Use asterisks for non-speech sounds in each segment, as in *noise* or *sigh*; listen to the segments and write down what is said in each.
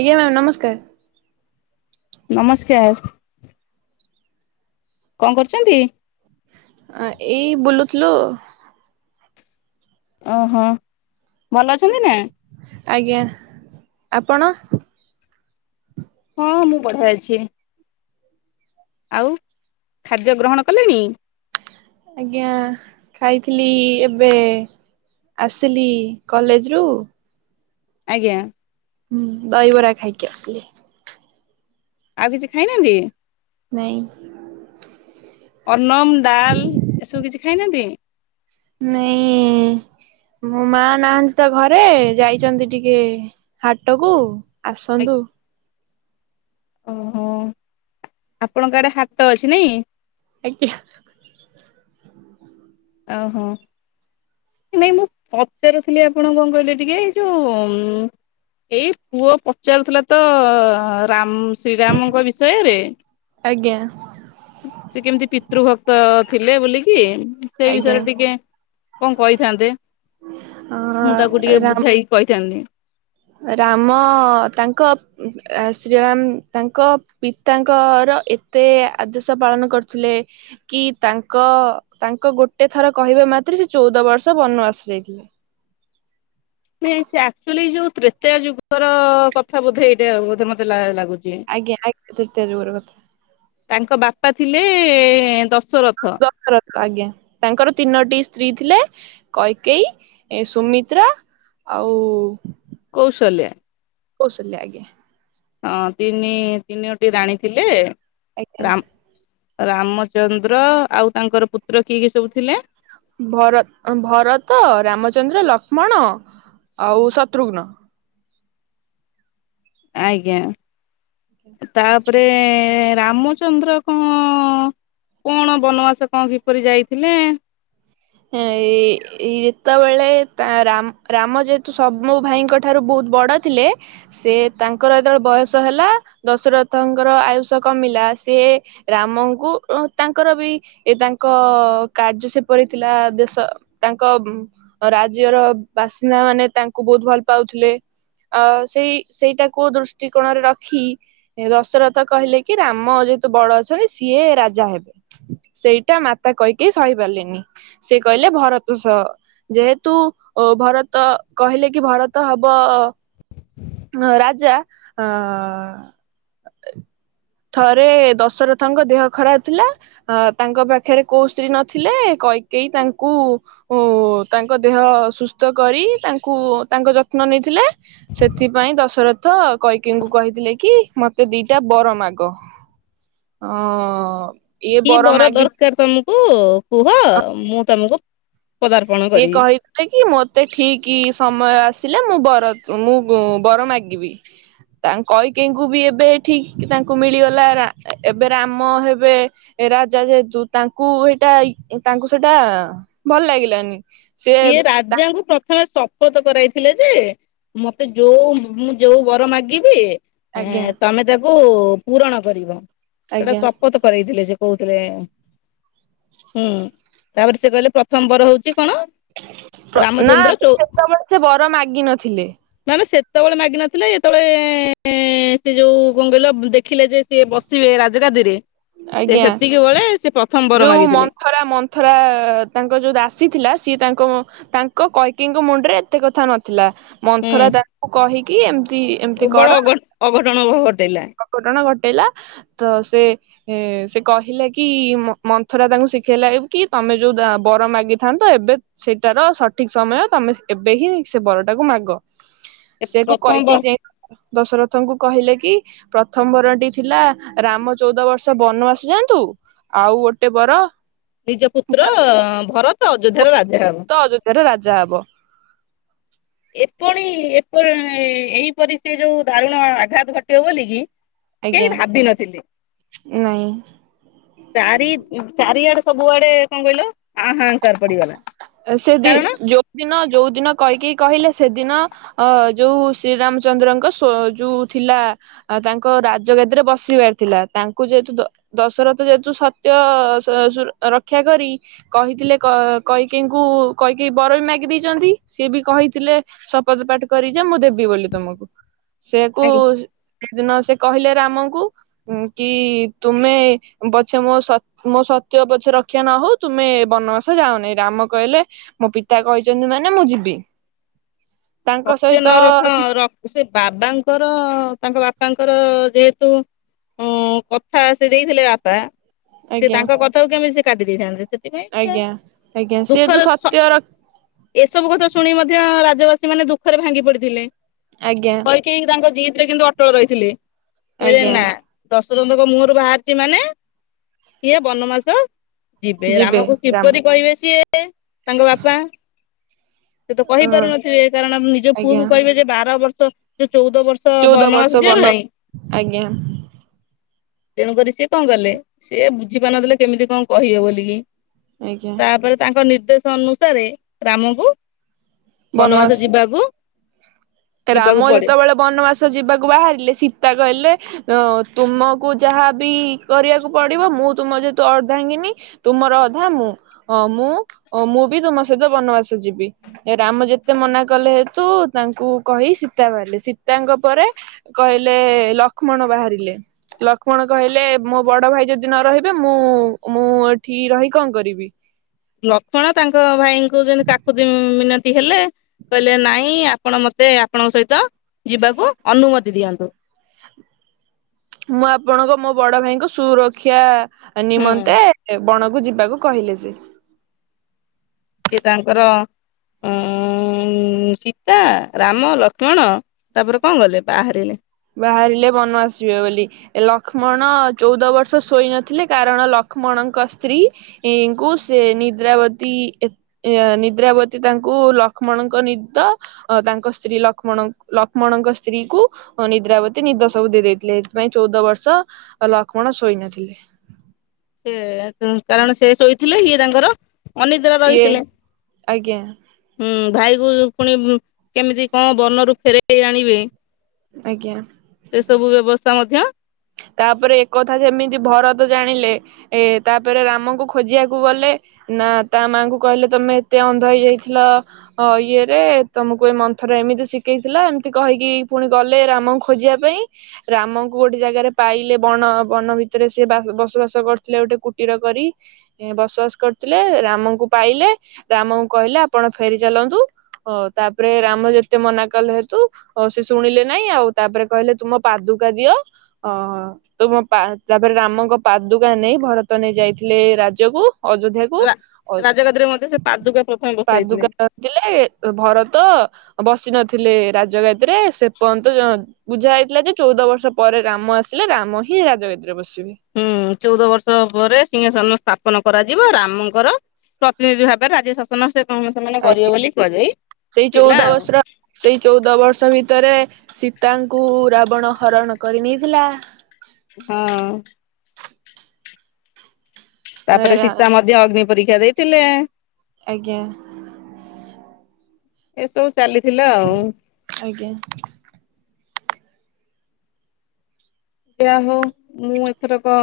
ଆଜ୍ଞା ମ୍ୟାମ୍ ନମସ୍କାର। ନମସ୍କାର। କଣ କରୁଛନ୍ତି? ଏଇ ବୁଲୁଥିଲୁ ଆଉ ଓହୋ ଭଲ ଅଛନ୍ତି ନା? ଆଜ୍ଞା ଆପଣ? ହଁ ମୁଁ ବଢ଼ିଆ ଅଛି। ଆଉ ଖାଦ୍ୟ ଗ୍ରହଣ କଲେଣି? ଆଜ୍ଞା ଖାଇଥିଲି ଏବେ ଆସିଲି କଲେଜରୁ ଆଜ୍ଞା। ହୁଁ ଦହିବରା ଖାଇକି ଆସିଲି। ଆଉ କିଛି ଖାଇନାହାନ୍ତିକି? ନାଇଁ। ଅନ୍ନନମ ଡାଲ୍ ଏସବୁ କିଛି ଖାଇନାହାନ୍ତି। ନାଇଁ। ମୋ ମା ନାହାନ୍ତି ତ ଘରେ ଯାଇଛନ୍ତି ଟିକେ ହାଟକୁ ଆସନ୍ତୁ। ଓହୋ ଆପଣଙ୍କ ଆଡ଼େ ହାଟ ଅଛି ନାଇ ଆଜ୍ଞା। ଓହୋ। ନାଇଁ ମୁଁ ପଚାରୁଥିଲି ଆପଣ କଣ କହିଲେ ଟିକେ ଏଇ ଯୋଉ ଏଇ ପୁଅ ପଚାରୁଥିଲା ତ ରାମ ଶ୍ରୀରାମଙ୍କ ବିଷୟରେ। ଆଜ୍ଞା। ସେ କେମିତି ପିତୃଭକ୍ତ ଥିଲେ ବୋଲିକି ଉଁ ସେଇ ଆଜ୍ଞା। ବିଷୟରେ ଟିକେ କଣ କହିଥାନ୍ତେ। ଅ ମୁଁ ତାକୁ ଟିକେ ରାମ ବୁଝାଇକି କହିଥାନ୍ତି। ରାମ ତାଙ୍କ ଆଁ ଶ୍ରୀରାମ ତାଙ୍କ ପିତାଙ୍କର ଏତେ ଆଦେଶ ପାଳନ କରୁଥିଲେ। କି ତାଙ୍କ ତାଙ୍କ ଗୋଟେ ଥର କହିବା ମାତ୍ରେ ସେ ଚଉଦ ବର୍ଷ ବନବାସ ଯାଇଥିଲେ। ନାଇଁ ସେ ଆକ୍ଚୁଆଲି ଏଇ ଯୋଉ ତ୍ରେତୟା ଯୁଗର କଥା ବୋଧେ ଏଇଟା ବୋଧେ ମତେ ଲା-ଲାଗୁଛି। ଆଜ୍ଞା ଆଜ୍ଞା ତ୍ରେତୟା ଯୁଗର କଥା। ତାଙ୍କ ବାପା ଥିଲେ ଏଁ ଦଶର ଦଶରଥ। ଆଜ୍ଞା ତାଙ୍କର ତିନୋଟି ସ୍ତ୍ରୀ ଥିଲେ - କୈକେଇ, ଏ ସୁମିତ୍ରା ଆଉ କୌଶଲ୍ୟା। କୌଶଲ୍ୟା ଆଜ୍ଞା। ହଁ ତିନି ତିନୋଟି ରାଣୀ ଥିଲେ। ଆଜ୍ଞା ରାମ୍ ରାମଚନ୍ଦ୍ର ଆଉ ତାଙ୍କର ପୁତ୍ର କିଏ କିଏ ସବୁ ଥିଲେ? ଭର ଅଁ ଭରତ, ରାମଚନ୍ଦ୍ର, ଲକ୍ଷ୍ମଣ ଆଉ ଶତ୍ରୁଘ୍ନ। ଆଜ୍ଞା। ତା ପରେ ଏଁ ରାମଚନ୍ଦ୍ର କଁ କଣ ବନବାସ କଣ କିପରି ଯାଇଥିଲେ? ଏ-ଏଇ ଯେତେବେଳେ ତା ରାମ୍-ରାମ ଯେହେତୁ ସବୁ ଭାଇଙ୍କ ଠାରୁ ବହୁତ ବଡ ଥିଲେ ସେ ତାଙ୍କର ଯେତେବେଳେ ବୟସ ହେଲା, ଦଶରଥଙ୍କର ଆୟୁଷ କମିଲା ସିଏ ରାମଙ୍କୁ ଅଁ ତାଙ୍କର ବି ଏ ତାଙ୍କ କାର୍ଯ୍ୟ ସେପରି ଥିଲା ଦେଶ ତାଙ୍କ ଉଁ ରାଜ୍ୟର ବାସିନ୍ଦାମାନେ ତାଙ୍କୁ ବହୁତ ଭଲ ପାଉଥିଲେ। ଆଃ ସେଇ ସେଇଟାକୁ ଦୃଷ୍ଟିକୋଣରେ ରଖି ଦଶରଥ କହିଲେ କି ରାମ ଯେହେତୁ ବଡ ଅଛନ୍ତି ସିଏ ରାଜା ହେବେ। ସେଇଟା ମାତା କୈକେୟୀ ସହିପାରିଲେନି। ସେ କହିଲେ ଭରତ ସ ଯେହେତୁ ଅ ଭରତ କହିଲେ କି ଭରତ ହବ ଆ ରାଜା ଆଃ ଥରେ ଦଶରଥଙ୍କ ଦେହ ଖରାପ ଥିଲା ଅଁ ତାଙ୍କ ପାଖେରେ କୋଉ ସ୍ତ୍ରୀ ନଥିଲେ। କୈକେୟୀ ତାଙ୍କୁ ଓ ତାଙ୍କ ଦେହ ସୁସ୍ଥ କରି ତାଙ୍କୁ ତାଙ୍କ ଯତ୍ନ ନେଇଥିଲେ। ସେଥ୍ ଥିପାଇଁ ଦଶରଥ କୈକେୟୀଙ୍କୁ କହିଥିଲେ କି ମତେ ଦିଇଟା ବର ମାଗ। ଅଁ କି ବର ଦରକାର ତମୁକୁ କୁହ ମୁଁ ତମୁକୁ ଇଏ କହି ଲେ କି ମତେ ଠିକି ସମୟ ଆସିଲେ ମୁଁ ବର ମୁଁ ବର ମାଗିବି। ତାଙ୍କ୍ କୈକେୟୀଙ୍କୁ ବି ଏବେ ଠିକ୍ ତାଙ୍କୁ ମିଳିଗଲା ରା ଏଁ ଏବେ ରାମ ହେବେ ରାଜା ଯେହେତୁ ତାଙ୍କୁ ସେଇଟା ଇଙ୍କ୍ ତାଙ୍କୁ ସେଇଟା ଭଲ ଲାଗିଲାନି। ସେ ସିଏ ରାଜାଙ୍କୁ ପ୍ରଥମେ ଶପଥ କରାଇଥିଲେ ଯେ ମତେ ଯୋଉ ମୁଁ ଯୋଉ ବର ମାଗିବି ଆଜ୍ଞା ଏଁ ତମେ ତାକୁ ପୂରଣ କରିବ। ସେଇଟା ଆଜ୍ଞା ଶପଥ କରେଇଥିଲେ ସିଏ କହୁଥିଲେ। ହୁଁ ତାପରେ ସେ କହିଲେ ପ୍ରଥମ ବର ହଉଛି କଣ? ପ୍ର ନା ରାମଚନ୍ଦ୍ର ଚଉ ସେତେବେଳେ ସେ ବର ମାଗିନଥିଲେ। ମାନେ ସେତେବେଳେ ମାଗିନଥିଲେ ଯେତେବେଳେ ସେ ଯୋଉ କଣ କହିଲ ଦେଖିଲେ ଯେ ସିଏ ବସିବେ ରାଜଗାଦିରେ ସେ ଆଜ୍ଞା ସେତିକି ବେଳେ ସେ ପ୍ରଥମ ବର ମାଗିଥିଲେ। ଥରେ ମନ୍ଥରା ତାଙ୍କ ଯେଉଁ ଦାସୀ ଥିଲା ସିଏ ତାଙ୍କୁ ତାଙ୍କ କୈକେଇଙ୍କ ମୁଣ୍ଡରେ ଏତେ କଥା ନଥିଲା। ହୁଁ ମନ୍ଥରା ତାଙ୍କୁ କହିକି ଏମିତି ଏମତି ବଡ କର ଅଘ ଅଘଟଣ ଘଟେଇଲା। ଅଘଟଣ ଘଟେଇଲା ତ ସେ ଏ ସେ କହିଲେ କି ମନ୍ଥରା ତାଙ୍କୁ ଶିଖେଇଲା କି ତମେ ଯୋଉ ବର ମାଗିଥାନ୍ତ ଏବେ ସେଇଟାର ସଠିକ ସମୟ ତମେ ଏବେ ହିଁ ସେ ବରଟାକୁ ମାଗ। ସେକୁ ପ୍ରଥମ ବ କୈକେଇ ଯାଇ ଦଶରଥଙ୍କୁ କହିଲେ କି? ପ୍ରଥମ ବରଟି ଥିଲା ରାମ ଚଉଦ ବର୍ଷ ବନବାସ ଯାଆନ୍ତୁ। ଆଉ ଗୋଟେ ବର ନିଜ ପୁତ୍ର ଭରତ ଅଯୋଧ୍ୟାର ରାଜା ହେବ। ଧର ରାଜା ହବ। ଏପଣି ଏପ ଏଇପରି ସେ ଯୋଉ ଦାରୁଣ ଆଘାତ ଘଟିବ ବୋଲି କି ଆଜ୍ଞା କେହି ଭାବିନଥିଲେ। ନାଇଁ ଚାରି ଚାରିଆଡେ ସବୁଆଡେ କଣ କହିଲ ହା ହା କାର ପଡିଗଲା। ସେ ଦି କାରଣ ଯୋଉଦିନ ଯୋଉ ଦିନ କୈକେଇ କହିଲେ ସେଦିନ ଅ ଯୋଉ ଶ୍ରୀରାମଚନ୍ଦ୍ରଙ୍କ ଶୋ ଯୋଉ ଥିଲା। ଆଉ ତାଙ୍କ ରାଜଗାଦରେ ବସିବାର ଥିଲା ତାଙ୍କୁ ଯେହେତୁ ଦ ଦଶରଥ ଯେହେତୁ ସତ୍ୟ ଶ ରକ୍ଷା କରି କହିଥିଲେ କ କୈକେଇଙ୍କୁ କୈକେଇ ବର ବି ମାଗି ଦେଇଛନ୍ତି ସିଏ ବି କହିଥିଲେ ଶପଥ ପାଠ କରି ଯେ ମୁଁ ଦେବି ବୋଲି ତମକୁ ସେକୁ ଆଜ୍ଞା ସେଦିନ ସେ କହିଲେ ରାମଙ୍କୁ କି ତୁମେ ପଛେ ମୋ ସ ମୋ ସତ୍ୟ ପଛେ ରକ୍ଷା ନ ହଉ ତୁମେ ବନବାସ ଯାଅନି। ରାମ କହିଲେ ମୋ ପିତା କହିଛନ୍ତି ମାନେ ମୁଁ ଯିବି। ତାଙ୍କ ସତ୍ୟ ନ ସହିତ ରଖ ସେ ବାବାଙ୍କର ତାଙ୍କ ବାପାଙ୍କର ଯେହେତୁ ହୁଁ କଥା ସେ ଦେଇଥିଲେ ବାପା ସେ ଆଜ୍ଞା ତାଙ୍କ କଥାକୁ କେମିତି ସେ କାଟି ଦେଇଥାନ୍ତି ସେ *unintelligible* ଆଜ୍ଞା ଆଜ୍ଞା ସିଏ ଦୁଃଖ ଯୋଉ ରେ ସ ସତ୍ୟ ର ଏସବୁ କଥା ଶୁଣି କି ମଧ୍ୟ ରାଜବାସୀମାନେ ଦୁଃଖରେ ଭାଙ୍ଗି ପଡିଥିଲେ। ଆଜ୍ଞା। ସେ କି ତାଙ୍କ ଜିଦୀ ରେ କିନ୍ତୁ ଅଟଳ ରହିଥିଲି। କହିଲେ ଆଜ୍ଞା ନା। ଦଶରଥଙ୍କ ମୁହଁରୁ ବାହାରିଛି ମାନେ ସିଏ ବନବାସ ଯିବେ ରାମକୁ କିପରି କହିବେ ସିଏ ତାଙ୍କ ବାପା। ସେ ତ ହଁ କହିପାରୁନଥିବେ କାରଣ ନିଜ ଆଜ୍ଞା ପୁଅକୁ କହିବେ ଯେ ବାର ବର୍ଷ ଯେ ଚଉଦ ବର୍ଷ ତ ଚଉଦ ବନବାସ ବର୍ଷ ଯିବା ବନ ପାଇଁ। ଆଜ୍ଞା ତେଣୁକରି ସିଏ କଣ କଲେ? ସିଏ ବୁଝି ପାରୁ ନଥିଲେ କେମିତି କଣ କହିବେ ବୋଲିକି? ଆଜ୍ଞା ତାପରେ ତାଙ୍କ ନିର୍ଦ୍ଦେଶ ଅନୁସାରେ ରାମକୁ ବନବାସ ଯିବାକୁ ଯିବାକୁ ରାମ ପଡେ ଯେତେବେଳେ ବନବାସ ଯିବାକୁ ବାହାରିଲେ ସୀତା କହିଲେ ତୁମକୁ ଯାହାବି କରିବାକୁ ପଡିବ ମୁଁ ତୁମ ଯେହେତୁ ଅଦ୍ଧାଙ୍ଗିନି ତୁମର ଅଧା ମୁଁ ଅ ମୁଁ-ମୁଁ ବି ତମ ସହିତ ବନବାସ ଯିବି। ଏ ରାମ ଯେତେ ମନା କଲେ ହେତୁ ତାଙ୍କୁ କହି ସୀତା ବାହାରିଲେ, ସୀତାଙ୍କ ପରେ କହିଲେ ଲକ୍ଷ୍ମଣ ବାହାରିଲେ। ଲକ୍ଷ୍ମଣ କହିଲେ ମୋ ବଡ ଭାଇ ଯଦି ନ ରହିବେ ମୁଁ-ମୁଁ ଏଠି ରହି କଣ କରିବି। ଲକ୍ଷ୍ମଣ ତାଙ୍କ ଭାଇଙ୍କୁ ଯେନ୍ତି କାକୁତି ମିନତି ହେଲେ କହିଲେ ନାଇଁ ଆପଣ ମତେ ଆପଣଙ୍କ ସହିତ ଯିବାକୁ ଅନୁମତି ଦିଅନ୍ତୁ। ମୁଁ ଆପଣଙ୍କ ମୋ ବଡ ଭାଇଙ୍କ ସୁରକ୍ଷା ହୁଁ ନିମନ୍ତେ ବଣକୁ ଯିବାକୁ କହିଲେ ସେ। ସିଏ ତାଙ୍କର ଉଁ ସୀତା, ରାମ, ଲକ୍ଷ୍ମଣ ତାପରେ କଣ କଲେ ବାହାରିଲେ। ବାହାରିଲେ ବନବାସ ଯିବେ ବୋଲି। ଲକ୍ଷ୍ମଣ ଚଉଦ ବର୍ଷ ଶୋଇ ନଥିଲେ, କାରଣ ଲକ୍ଷ୍ମଣଙ୍କ ସ୍ତ୍ରୀ ଙ୍କୁ ସେ ନିଦ୍ରାବତୀ ଏ ଏ ନିଦ୍ରାବତୀ ତାଙ୍କୁ ଲକ୍ଷ୍ମଣଙ୍କ ନିଦ ଅ ତାଙ୍କ ସ୍ତ୍ରୀ ଲକ୍ଷ୍ମଣ ଲକ୍ଷ୍ମଣଙ୍କ ସ୍ତ୍ରୀ କୁ ନିଦ୍ରାବତୀ ନିଦ ସବୁ ଦେଇ ଦେଇଥିଲେ, ସେଥିପାଇଁ ଚଉଦ ବର୍ଷ ଲକ୍ଷ୍ମଣ ଶୋଇ ନଥିଲେ। ସେ କାରଣ ସେ ଶୋଇଥିଲେ, ଇଏ ତାଙ୍କର ଅନିଦ୍ରା ଇଏ ରହିଥିଲେ। ଆଜ୍ଞା ହୁଁ ଭାଇକୁ ପୁଣି କେମିତି କଣ ବନ ରୁ ଫେରାଇ ଆଣିବେ ଆଜ୍ଞା। ସେସବୁ ବ୍ୟବସ୍ଥା ମଧ୍ୟ ତାପରେ ଏକଥା ଯେମିତି ଭରତ ଜାଣିଲେ ଏ ତାପରେ ରାମଙ୍କୁ ଖୋଜିବାକୁ ଗଲେ। ନା ତା ମାଙ୍କୁ କହିଲେ ତମେ ଏତେ ଅନ୍ଧ ହେଇଯାଇଥିଲ ଅ ଇଏରେ ତମକୁ ଏ ମନ୍ଥରା ଏମିତି ଶିଖେଇଥିଲା ଏମ୍ତି କହିକି ପୁଣି ଗଲେ ରାମଙ୍କୁ ଖୋଜିବା ପାଇଁ। ରାମଙ୍କୁ ଗୋଟେ ଜାଗାରେ ପାଇଲେ ବଣ ବନ ଭିତରେ ସେ ବସବାସ କରୁଥିଲେ ଗୋଟେ କୁଟୀର କରି। ବସବାସ କରିୁଥିଲେ ରାମଙ୍କୁ ପାଇଲେ, ରାମଙ୍କୁ କହିଲେ ଆପଣ ଫେରି ଚାଲନ୍ତୁ। *unintelligible* ତାପରେ ରାମ ଯେତେ ମନା କଲେ ହେତୁ ଓ ସେ ଶୁଣିଲେ ନାଇଁ ଆଉ ତାପରେ କହିଲେ ତୁମ ପାଦୁକା ଦିଅ, ଅ ତ ମୋ ପା ତାପରେ ରାମଙ୍କ ପାଦୁକା ନେଇ ଭରତ ନେଇ ଯାଇଥିଲେ ରାଜ୍ୟକୁ ଅଯୋଧ୍ୟା ରା ରାଜଗାଦରେ ମଧ୍ୟ ସେ ପାଦୁକା ପ୍ରଥମେ ବସାଇଥିଲେ। *unintelligible* ଭରତ ବସି ନଥିଲେ ରାଜଗାଦିରେ ସେ ପର୍ଯ୍ୟନ୍ତ ବୁଝା ହେଇଥିଲା ଯେ ଚଉଦ ବର୍ଷ ପରେ ରାମ ଆସିଲେ ରାମ ହିଁ ରାଜଗାଦିରେ ବସିବେ। ହୁଁ ଚଉଦ ବର୍ଷ ପରେ ସିଂହସନ ସ୍ଥାପନ କରାଯିବ, ରାମଙ୍କର ପ୍ରତିନିଧି ଭାବେ ରାଜ୍ୟ ଶାସନ ସେ କ ସେମାନେ କରିବେ ଆଜ୍ଞା ବୋଲି କୁହାଯାଇ ସେଇ ଚଉଦ ଥିଲା ଆଉ। ବର୍ଷର ସେଇ ଚଉଦ ବର୍ଷ ଭିତରେ ସୀତାଙ୍କୁ ରାବଣ ହରଣ କରି ନେଇଥିଲା। ହଁ। ତାପରେ ରା ସୀତା ମଧ୍ୟ ଅଗ୍ନି ପରୀକ୍ଷା ଦେଇଥିଲେ। ଆଜ୍ଞା। ଏସବୁ ଚାଲିଥିଲା ଆଉ। ଆଜ୍ଞା। ଯା ହଉ ମୁଁ ଏଥରକ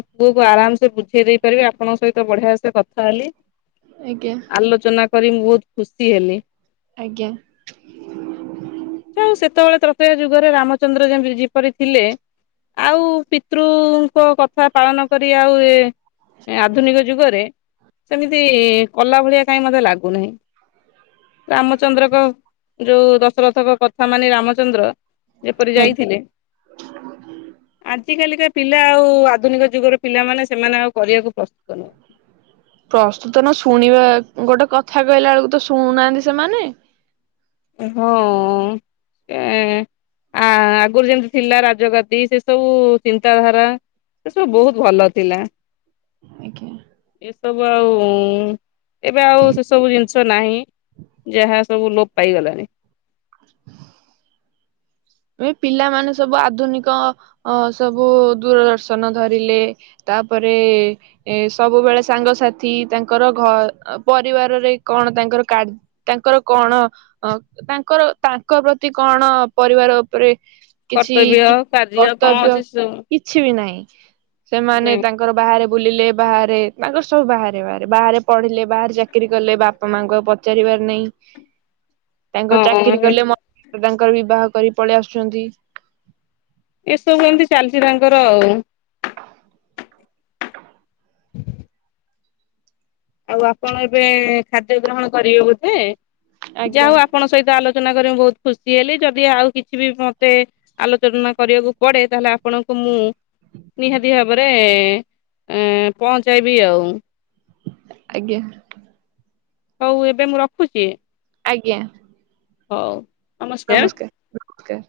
ମୋ ପୁଅକୁ ଆରାମସେ ବୁଝେଇ ଦେଇ ପାରିବି ଆପଣଙ୍କ ସହିତ ବଢିଆ ସେ କଥା ହେଲି। ଆଜ୍ଞା। ଆଲୋଚନା କରି ମୁଁ ବହୁତ୍ ଖୁସି ହେଲି। ଆଜ୍ଞା। ତଣୁ ସେତେବେଳେ ତ୍ରତୀୟା ଯୁଗରେ ରାମଚନ୍ଦ୍ର ଯେମତି ଯେପରି ଥିଲେ ଆଉ ପିତୃଙ୍କ କଥା ପାଳନ କରି ଆଉ ଏ ଆଧୁନିକ ଯୁଗରେ ସେମିତି କଲା ଭଳିଆ କାହିଁ ମତେ ଲାଗୁନାହିଁ। ରାମଚନ୍ଦ୍ରକ ଯୋଉ ଦଶରଥ କ କଥା ମାନେ ରାମଚନ୍ଦ୍ର ଯେପରି ଆଜ୍ଞା। ଯାଇଥିଲେ। *inaudible* ଆଜ କାଲିକା ପିଲା ଆଉ ଆଧୁନିକ ଯୁଗର ପିଲାମାନେ ସେମାନେ ଆଉ କରିବାକୁ ପ୍ରସ୍ତୁତ ନୁହଁ ପ୍ରସ୍ତୁତ ନ ଶୁଣିବା ଗୋଟେ କଥା କହିଲା ବେଳକୁ ତ ଶୁଣୁନାହାନ୍ତି ସେମାନେ ହଁ ଏ ଆ ଆଗରୁ ଯେମତି ଥିଲା ରାଜଗାତିି ସେ ସବୁ ଚିନ୍ତାଧାରା ସେ ସବୁ ବହୁତ ଭଲ ଥିଲା। ଆଜ୍ଞା। ଏସବୁ ଆଉ ଏବେ ଆଉ ସେସବୁ ଜିନିଷ ନାହିଁ। ଯାହା ସବୁ ଲୋପ ପାଇଗଲାଣି। *inaudible* ଏ ପିଲାମାନେ ସବୁ ଆଧୁନିକ ଅ ସବୁ ଦୂରଦର୍ଶନ ଧରିଲେ। ତାପରେ ଏ ସବୁବେଳେ ସାଙ୍ଗସାଥି ତାଙ୍କର ଘ ପରିବାରରେ କଣ ତାଙ୍କର କାର୍ ତାଙ୍କର କଣ ଅ ତାଙ୍କର ତାଙ୍କ ପ୍ରତି କଣ ପରିବାର ଉପରେ କିଛି କର୍ତ୍ତବ୍ୟ କାର୍ଯ୍ୟ କଣ କର୍ତ୍ତବ୍ୟ ଅଛି ସେ ସବୁ କିଛି ବି ନାହିଁ ସେମାନେ ନାଇଁ ତାଙ୍କ ତାଙ୍କର ବାହାରେ ବୁଲିଲେ ବାହାରେ ତାଙ୍କର ସବୁ ବାହାରେ ବାହାରେ ବାହାରେ ପଢିଲେ ବାହାରେ ଚାକିରି କଲେ ବାପା ବାପା ମାଙ୍କୁ ଆଉ ପଚାରିବାର ନାହିଁ *inaudible* ତାଙ୍କର ଚାକିରି ହଁ କଲେ ମ ତାଙ୍କର ବିବାହ କରି ପଳେଇ ଆସୁଛନ୍ତି। ଏସବୁ ଏମିତି ଚାଲିଛି ତାଙ୍କର ଆଉ। ଆଉ ଆପଣ ଏବେ ଖାଦ୍ୟ ଗ୍ରହଣ କରିବେ ବୋଧେ ଯାହା ଆଜ୍ଞା ହଉ ଆପଣଙ୍କ ସହିତ ଆଲୋଚନା ଯ କରି ମୁ ବହୁତ ଖୁସି ହେଲି ଯଦି ଆଉ କିଛି ବି ମତେ ଆଲୋଚନା କରିବାକୁ ପଡେ ତାହେଲେ ଆପଣଙ୍କୁ ମୁଁ ନିହାତି ଭାବରେ ପହଞ୍ଚାଇବି ଆଉ। ଆଜ୍ଞା। ହଉ ଏବେ ମୁଁ ରଖୁଛି। ଆଜ୍ଞା। ହଉ। ନମସ୍କାର। ନମସ୍କାର ନମସ୍କାର।